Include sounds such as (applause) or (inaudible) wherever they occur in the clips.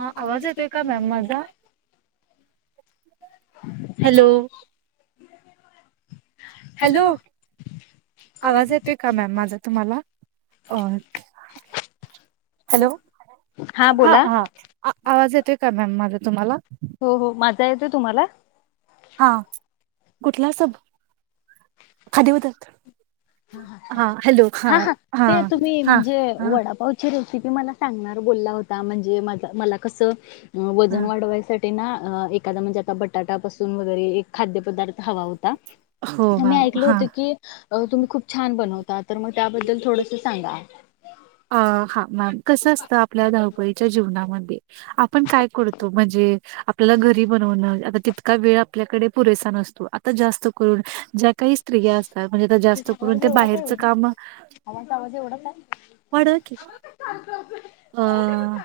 हा, आवाज येतोय का? मॅम माझा हॅलो, हॅलो! आवाज येतोय का मॅम माझा तुम्हाला? अ हॅलो! हा हा. आवाज येतोय का? मॅम माझा तुम्हाला हो. हो. माझा येतो तुम्हाला. हा, कुठला सब? खाद्यपदार्थ? हा हा, ते तुम्ही, हा म्हणजे हा वडा-पावची रेसिपी मला सांगणार बोलला होता, म्हणजे मजा मला कस हा वजन वाढवायसाठी ते ना, एखादा म्हणजे आता बटाटा पासून वगैरे, एक खाद्य पदार्थ हवा होता हो मी मॅम ऐकले हा होते की तुम्ही खूप छान बनवता. तर मग त्याबद्दल थोडंस सांगा. अ हा. हा, कसं असतं, आपल्या धावपळीच्या जीवनामध्ये, आपण काय करतो? म्हणजे आपल्याला घरी बनवणं, आता तितका वेळ आपल्याकडे पुरेसा नसतो. आता जास्त तिच्या काही स्त्रिया असतात जास्त करून आवाज ते एवढाच आहे बाहेरचं वहिनी काम (unintelligible) वाढवा की. आं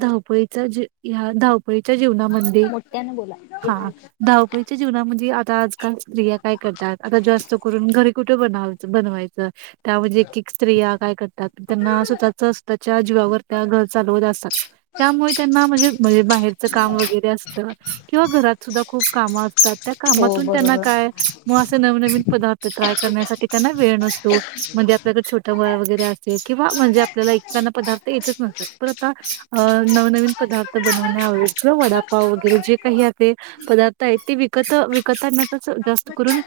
धावपळीच्या जीवनामध्ये आ.. धावपळीच्या जीवनामध्ये मोठ्याने बोला हा, येतोय. धाव-पळीच्या जिवना म्हणजे - आता आजकाल स्त्रिया काय करतात? आता जास्त करून, घरी कुठे बनवायचं-बनवायचं त्या म्हणजे एक एक स्त्रिया काय करता, त्यांना स्वतःचा असा जीवावर त्या घर चालवत असतात. त्यामुळे त्यांना म्हणजे-म्हणजे बाहेरचं काम वगैरे असत. किंवा घरात सुद्धा खूप कामं असतात. त्या हो कामातून त्यांना बरोबर. काय, म अस नवनवीन पदार्थ ट्राय करण्यासाठी त्यांना वेळ नसतो. म्हणजे आपल्याला छोट बाळ वगैरे असेल, किंवा म्हणजे आपल्याला एकचना पदार् ते येतच नसता. पण आता अं नवनवीन पदार्थ बनवण्यात वडापाव वगरे जे काही आहे ते त ते पदार्थ आहे ते विकत विकतना जास्त करून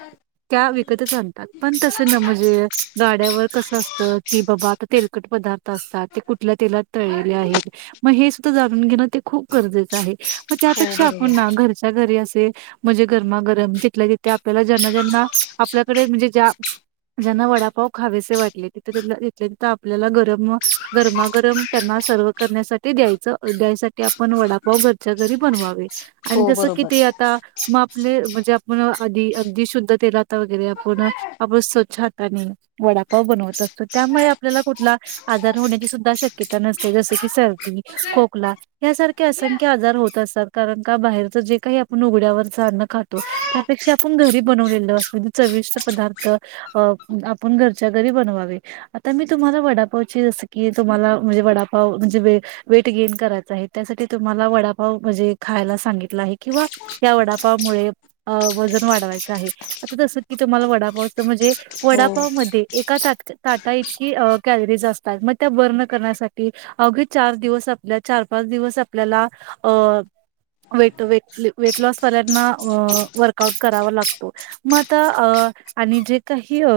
त्या विकतच आणतात. पण तसं ना, म्हणजे गाड्यावर कसं असत, की बाबा आता तेल - लकट पदार्थ असतात. ते कुठं कुठल्या तेलात तळलेले आहेत? म हे सुद्धा जाणून घेण खूप गरजेचं आहे. म हो त्यापेक्षा आपण ना, बरोबर. घरच्या घरी अस ते म्हणजे गरमा-गरम तिथल्या तिथे आपल्याला ज्यांना ज्यांना आपल्याकडे म्हणजे ज्या ज्यांना वडापाव खावेसे वाटले, तिथ तिथले तिथं आपल्याला गरम अ गरमा गरम त्यांना सर्व करण्यासाठी द्यायचं अ द्यायसाठी आपण वडापाव घरच्या घरी बनवावे. आणि हो तसं बरोबर किती आता, मा आपले म्हणजे आपण आधी अगदी शुद्ध तेलात वगैरे आपण आपण स्वच्छ हातानी वडापाव बनवत असतो, त्यामुळे आपल्याला कुठला आजार होण्याची सुद्धा शक् क्यता नसते, जसं की सर्दी, खोकला यासारखे असंख्य आजार होत असतात कारण का बाहेर च जे काही आपण उघड्यावरचं अन्न खातो त्यापेक्षा आपण घरी बनवलेलं असूदे चविष्ट पदार्थ अ आपण घरच्या घरी बनवावे, आता मी तुम्हाला वडापावची जसं की तुम्हाला म्हणजे वडापाव म्हणजे वे वेट गेन करायचं आहे, त्यासाठी तुम्हाला वडापाव म्हणजे खायला सांगितला आहे किंवा या वडापावमुळे अ वजन वाढवायचे आहे, आता जसं की तुम्हाला वडापाव म्हणजे हो वडापाव मध्ये एका ताटाक ताटा इतकी अ कॅलरीज असतात, मग त्या बर्न करण्यासाठी अवघे चार दिवस आपल्या चार पाच दिवस आपल्याला अ वेट वेट वेटलॉस वाल्यांना अ वर्कआउट करावा लागतो, मग आता अ आणि जे काही अ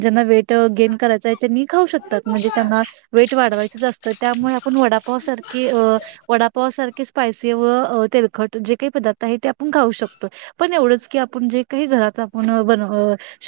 ज्यांना वेट गेन करायचं आहे त्यांनी शकतात, म्हणजे त्यांना वेट वाढवायचंच असतं त्यामुळे आपण वडापावसारखी अ वडापावसारखे स्पायसी व तेलखट जे काही पदार्थ आहे ते आपण खाऊ शकतो, पण एवढंच की आपण जे काही घरात आपण बन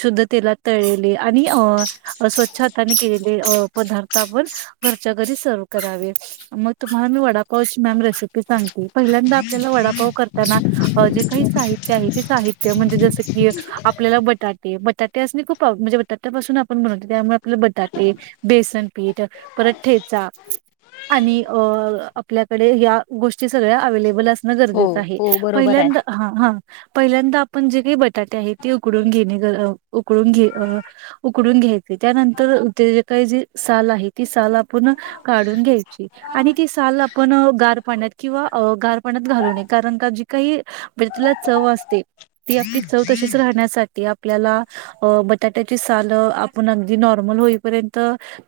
शुद्ध तेलात तळलेले आणि अ स्वच्छ हाताने केलेले पदार्थ आ पण घरच्या घरी सर्व करावे, मग तुम्हाला मी वडापावची मॅम रेसिपी सांगते, पहिला मी आपल्याला वडापाव करताना अ जे काही साहित्य आहे ते साहित्य, म्हणजे जसं की आपल्याला बटाटे बटाटे असणे खूप अ म्हणजे बटाट्यापासून आपण बनवतो, त्यामुळे आपल्याला बटाटे, बेसन पीठ अ परत ठेचा आणि अ आपल्याकडे ह्या गोष्टी सगळ्या अव्हेलेबल अस न हो गरजेचं आहे, हो बरोबर आहे. पहिल्यांदा हा हा पहिल्यांदा आपण जे काही बटाटे आहेत ते उकडून घेणे अ उकडुन घ अ उकडून घे घेयचे, त्यानंतर त्याचे काय जे साल आहे ती साल आपण काढून घ्यायची आणि ती साल आपण गार पाण्यात किंवा अ गार पाण्यात घालू नये, कारण का जी काही मिरचीला चव असते ती आपली चव तशीच राहण्यासाठी आपल्याला अ बटाट्याची सालं आपण अगदी नॉर्म ल होईपर्यंत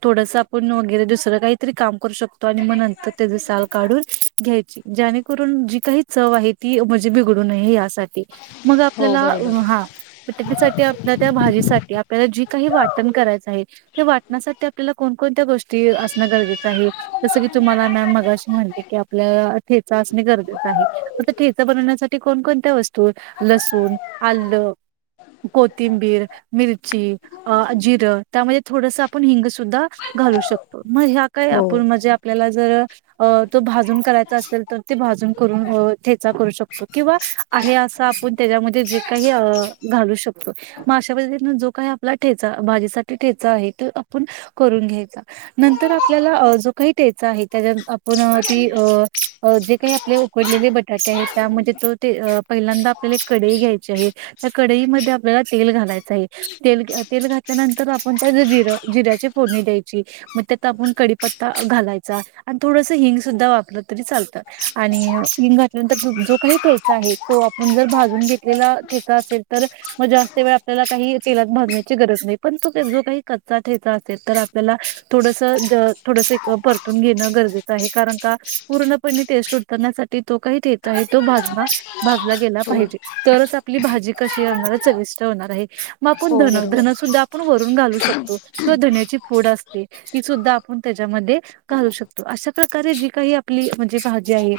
थोडसं आपण वगैरे दुसरं काहीतरी काम करू शकतो, आणि मग नंतर त्याचं साल काढून घ्यायची, जे ज्याणेकरून जी काही चव आहे ती म्हणजे बिघडू नये यासाठी. मग हो आपल्याला बरोबर. हा मग त्याच्यासाठी आपल्या त्या भाजीसाठी आपल्याला जी काही वाटण करायचं आहे, ते वाटणासा ठी आपल्याला कोण कोणत्या गोष्टी असणं गरजेचं आहे, जसं की तुम्हाला मॅम मगाशी म्हणले की आपल्या अ ठेचा असणे गरजेचं आहे, मग तो ठेचा बनवण्यासाठी कोण कोणत्या वस्तू लसूण, आल्ल कोथिंबीर, मिरची अ जिरं त्यामध्ये थोडसं आपण हिंग सु सुदा घालू शकतो, म ह्या काय हो आपण म्हणजे आपल्याला जर अ तो भाजून करायचा असेल तर ते भाजून करून अ ठेचा करू शकतो किंवा आहे असं आपण त्याच्यामध्ये जे काही अ अ घालू शकतो, मग अशा पद्धतीने जो काही आपला ठेचा भाजीसाठी ठेचा आहे ते आपण करून घेयचा नंतर आपल्याला अ जो काहीे ठेचा आहे याच्यात आपण ती अ जे काही आपले उकडलेले बटाटे आहेत, त्या म्हणजे तो ते अ पहिल्यांदा आपल्याला एक कडई घ्यायची आहे. कडईमध्ये आपल्याला तेल घालायचं आहे, तेल तेल घातल्यानंतर आपण त्या जिरं जिऱ्याचे फोडणी द्यायची, मग त्यात आपून कडीपत्ता घालायचा आणि थोडसं हिंग सुद्धा वापरलं तरी चाल त आणि हिंग घातल्यानंतर जो काही ठेचा आहे तो आपण जर भाजून घेतलेला ठेचा असे ल तर मग जास्त वेळ आपल्याला काही तेलात भाजण्याची गरज नाही, पण तो जो काही कच्चा ठेचा अस तर आपल्याला थोडस थोडस परतून घेणं गरजेचं आहे, कारण का पूर्ण पणे टेस्ट उतरण्यासाठी तो काय देता येतो भाजना भाजला गेला हो पाहिजे, तरच आपली भाजी कशी होणार आहे, चविष्ट होणार आहे मग आपण हो धन बरोबर. -धन सुध्दा आपण वरून घालू शकतो. किंवा धण्याची फूड असते, ती सुद्धा आपण त्याच्यामध्ये घालू शकतो अशा प्रकारे जी काही आपली म्हणजे भाजी आहे.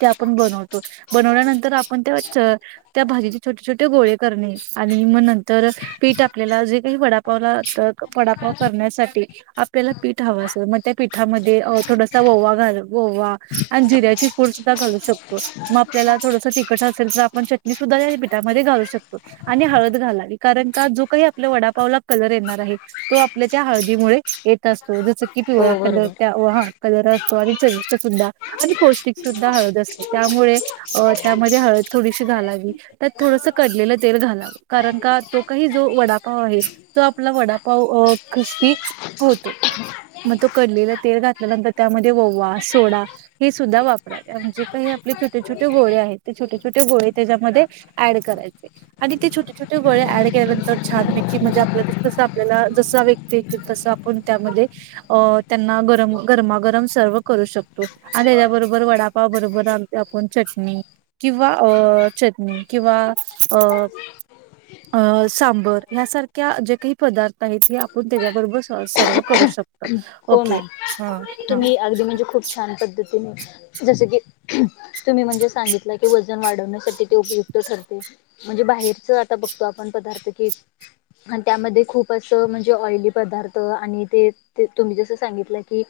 ते आपण बनवतो बनवल्यानंतर आपण त्या त्या भाजीचे छोटे छोटे गोळे करणे. आणि मग नंतर पीठ आपल्याला जे काही वडापावला वडापाव करण्यासाठी आपल्याला पीठ हवा असे मग त्या पीठामध्ये थोडासा ओवा घाल ओवा, आणि जिऱ्याची पूड सुद्धा घालू शकतो म आपल्याला थोडस तिखट असेल तर आपण चटनि सुद्धा पीठमध्ये घालू शकतो आणि हळद घालावी कारण का जो काही आपल्या वडापावला कलर येणार आहे. तो आपल्या त्या हळदीमुळे येत असतो जस की हो पिवळा कलर बरोबर. त्या, हा! कलर असतो आणि च सुधा आणि पौष्टिक सुद्धा हळद असते त्यामुळे त्यामध्ये हळद थोडीशी घालावी त्यात थोडस कडलेलं तेल घालाव कारण का तो काही जो वडापाव आहे! तो आपला वडापाव क्रिस्पी होतो. मग तो कडलेला तेल घातल्यानंतर त्यामध्ये ओवा, सोडा हे सुद्धा वापरा म्हणजे काही आपले छोटे छोटे गोळे आहेत ते छोटे छोटे गोळे त्याच्यामध्ये ऍड करायचे आणि ते छोटे छोटे गोळ्या ऍड केल्या नंतर छानपैकी म्हणजे आपल हित कस आपल्याला जस व्यक्ती येतील तस आपण त्यामध्ये त्यांना गरम गरमागरम सर्व करू शकतो आणि तेजा बरोबर वडापाव बरोबर आपण चटणी किंवा किंवा, सांबार यांसारख्या जे काही पदार्थ आहेत हे आपण त्याच्याबरोबर सर्व करू शकतो. हो, ओके मॅम हा तुम्ही अगदी म्हणजे खूप छान पद्धतीने जस की तुम्ही म्हणजे सांगितलं की वजन वाढवण्यासाठी ते उपयुक्त ठरते. म्हणजे बाहेरच आता बघतो आपण पदार्थ की त्यामध्ये खूप असं म्हणजे ऑइली पदा पदार्थ आणि ते ते तुम्ही जस सांगितलं की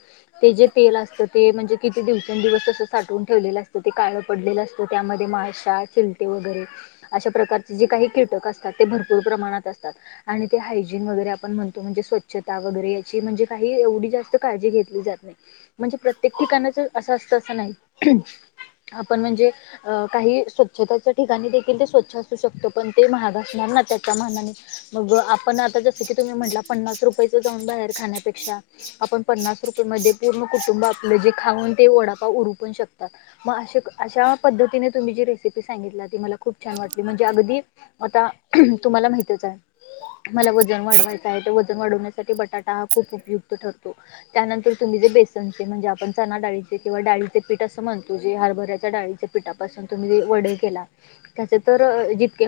ते जे तेल असतं ते म्हणजे किती दिवसेंदिवस तसं साठवून ठेवलेलं असत. ते काळ पडलेलं असतं त्यामध्ये माशा, चिलटे वगैरे अशा प्रकारचे जे काही कीटक असतात ते भरपूर प्रणात असतात आणि ते हायजीन वगैरे आपण म्हणतो म्हणजे स्वच्छता वगैरे याची म्हणजे काही एवढी जास्त काळजी घेतली जात नाही म्हणजे प्रत्येक ठिकाणाच असं असत असं नाही आपण म्हणजे अ काही स्वच्छताच्या ठिकाणी देखील ते स्वच्छ असू शकत पण ते महाग असणार ना त्याच्या मानाने मग आपण आता जसंकी तुम्ही म्हटला पन्नास रुपयाच जान बाहे खाण्या पे क्षा आपण पन्नास रुपये मध्ये पूर्ण कुटुंब आपलं जे खाऊन ते ओडापा उरू पण शकतात. मग अश अशा पद्धतीने तुम्ही जी रेसिपी सांगितली ती मला खूप छान वाटली म्हणजे अगदी आता तुम्हाला माहितच आहे मला वजन वाढवायचं आहे वजन वाढवण्यासाठी बटाटा खूप उपयुक्त ठरतो त्यानंतर तुम्ही जे बेसनचे म्हणजे आपण च डाळीचेिंवा डाळीचे पीठ अस म्हणतो जे हरभऱ्याच्या डाळीचे पिठापासून तुम्ही वडे केला त्या चे तर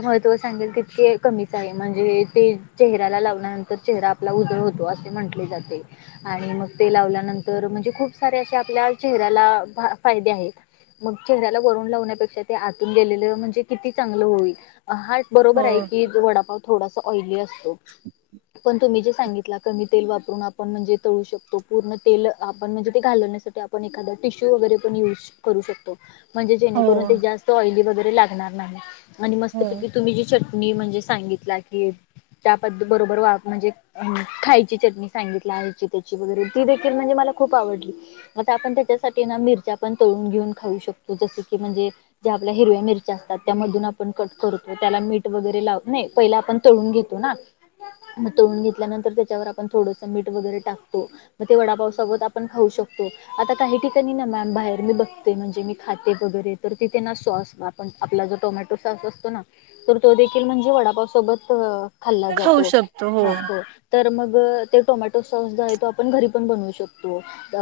महंत सांगेल तितके कमीच आहे म्हणजे ते चेहऱ्याला लावल्यानंतर चेहरा आपला उदळ होतो असे म्हंटले जाते आणि मग ते लावल्यानंतर म्हणजे खूप सारे असे आपल्या चेहऱ्याला फायदे आहेत. मग चेहऱ्याला वरून लावण्यापेक्षा ते आतून गेलेलं म्हणजे किती चांगलं होईल हा हा बरोबर हो आहे की वडापाव थोडासा ऑइली असतो. पण तुम्ही जे सांगितलं कमी तेल वापरून आपण म्हणजे तळू शकतो पूर्ण तेल आपण म्हणजे ते घालण्यासाठी आपण एखादा टिश्यू वगरे पण युज करू शकतो. म्हणजे जेणेकरून ते हो जास्त ऑइली वगैरे लागणार नाही आणि हो मस्तपैकी तुम्ही जी चटणी म्हणजे सांगितला की त्या पद् बरोबर म्हणजे खाय ची, सग त्यारे त दे म्हणजे मला खप आवडली आ आपण त्या मिर तळून तून घेऊन खाऊ शकतो जस की म्हणजे ज आपल्या हिरव्या मिरच्या असतात त्या मधून आपण कट करतो. त्याला मीठ वगरे लाव पहिला आपण तळून घेतो ना म तून घेतल्यानंतर त्याच्यावर. मीठ वगरे टाकतो मग वडापावसोत आपण खाऊ शकतो आता काही ठिकाणी बाहेर मी बघते म्हणजे मी खाते वगैरे तर तिथे ना सॉस बा पण आपला जो टोमॅटो सॉस असतो ना. तर तो देखील म्हणजे वडापाव सोबत खाल्ला खाऊ जातो शकतो हो तर मग. टोमॅटो सॉस जो आहे तो आपण घरी पण बनवू शकतो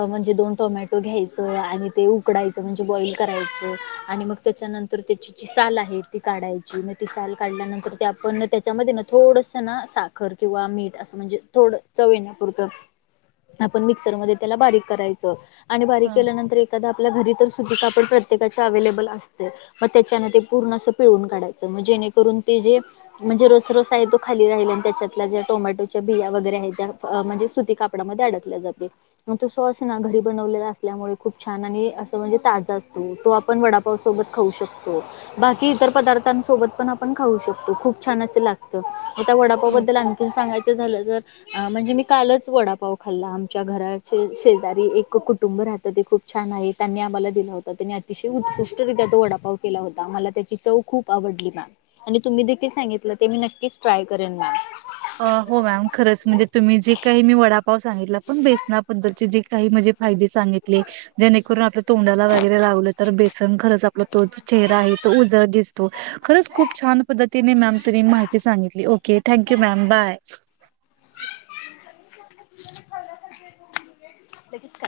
म्हणजे दोन टोमॅटो घ्यायचं. आणि ते उकडायचं म्हणजे बॉइल करायचं आणि मग त्याच्यानंतर त्याची जी साचाल आहे ती काढायची. म ति साल काढल्यानंतर ते आपण त्याच्यामध्ये ना थोडसं ना साखर किंवा मीठ असं म्हणजे. थोडं चव येण्यापुरतं आपण मिक्सरमध्ये त्याला बारीक करायचं. आणि बारीक हा. केल्यानंतर एक आपल्या घरी सुध कापड प्रत्येका अवलेबल असते मग त्याच्या पूर्ण पिळून काढायच. जेून जे म्हणजे र रस आहे तो खाली रा त्याच्यात टोमॅटोच्या बिया. (inaudible) छान आणि असं म्हणजे ताजा असतो तो आपण वडापावसोबत खाऊ शकतो बाकी इतर पदार्थां सोबत पण आपण खाऊ शकतो खूप छान अस लागत. हो वडापाबद्दल आणखी सांगायच झालं तर म्हणजे मी कालच वडा. व खाल्ला आमच्या घराचे शेजारी एक कुटुंब राहतं ते खूप छान आहे त्यांनी आम्हाला दिला होता. अतिशय उत्कृष्टर्या वडापाव केला होता मला त्याची चव खूप आवडली मॅम आणि तुम्ही देकिल. सांगितलं ते मी नक्कीच ट्राय करेन मॅम. अ हो मॅम खरंच. म्हणजे तुम्ही जे काही मी वडापाव सांगितला पण बेसनाबद्दलचे जे काही म्हणे फाये. सांगितले जेणेकरून तोंडाला वगैरे लावल तर. खरच आपला तो चेहरा आहे तो उजड दिसतो खरंच खूप छान पद्ध. तिने मॅम तु माहिती सांगितली ओके थँक्यू मॅम बाय. लखच. (inaudible)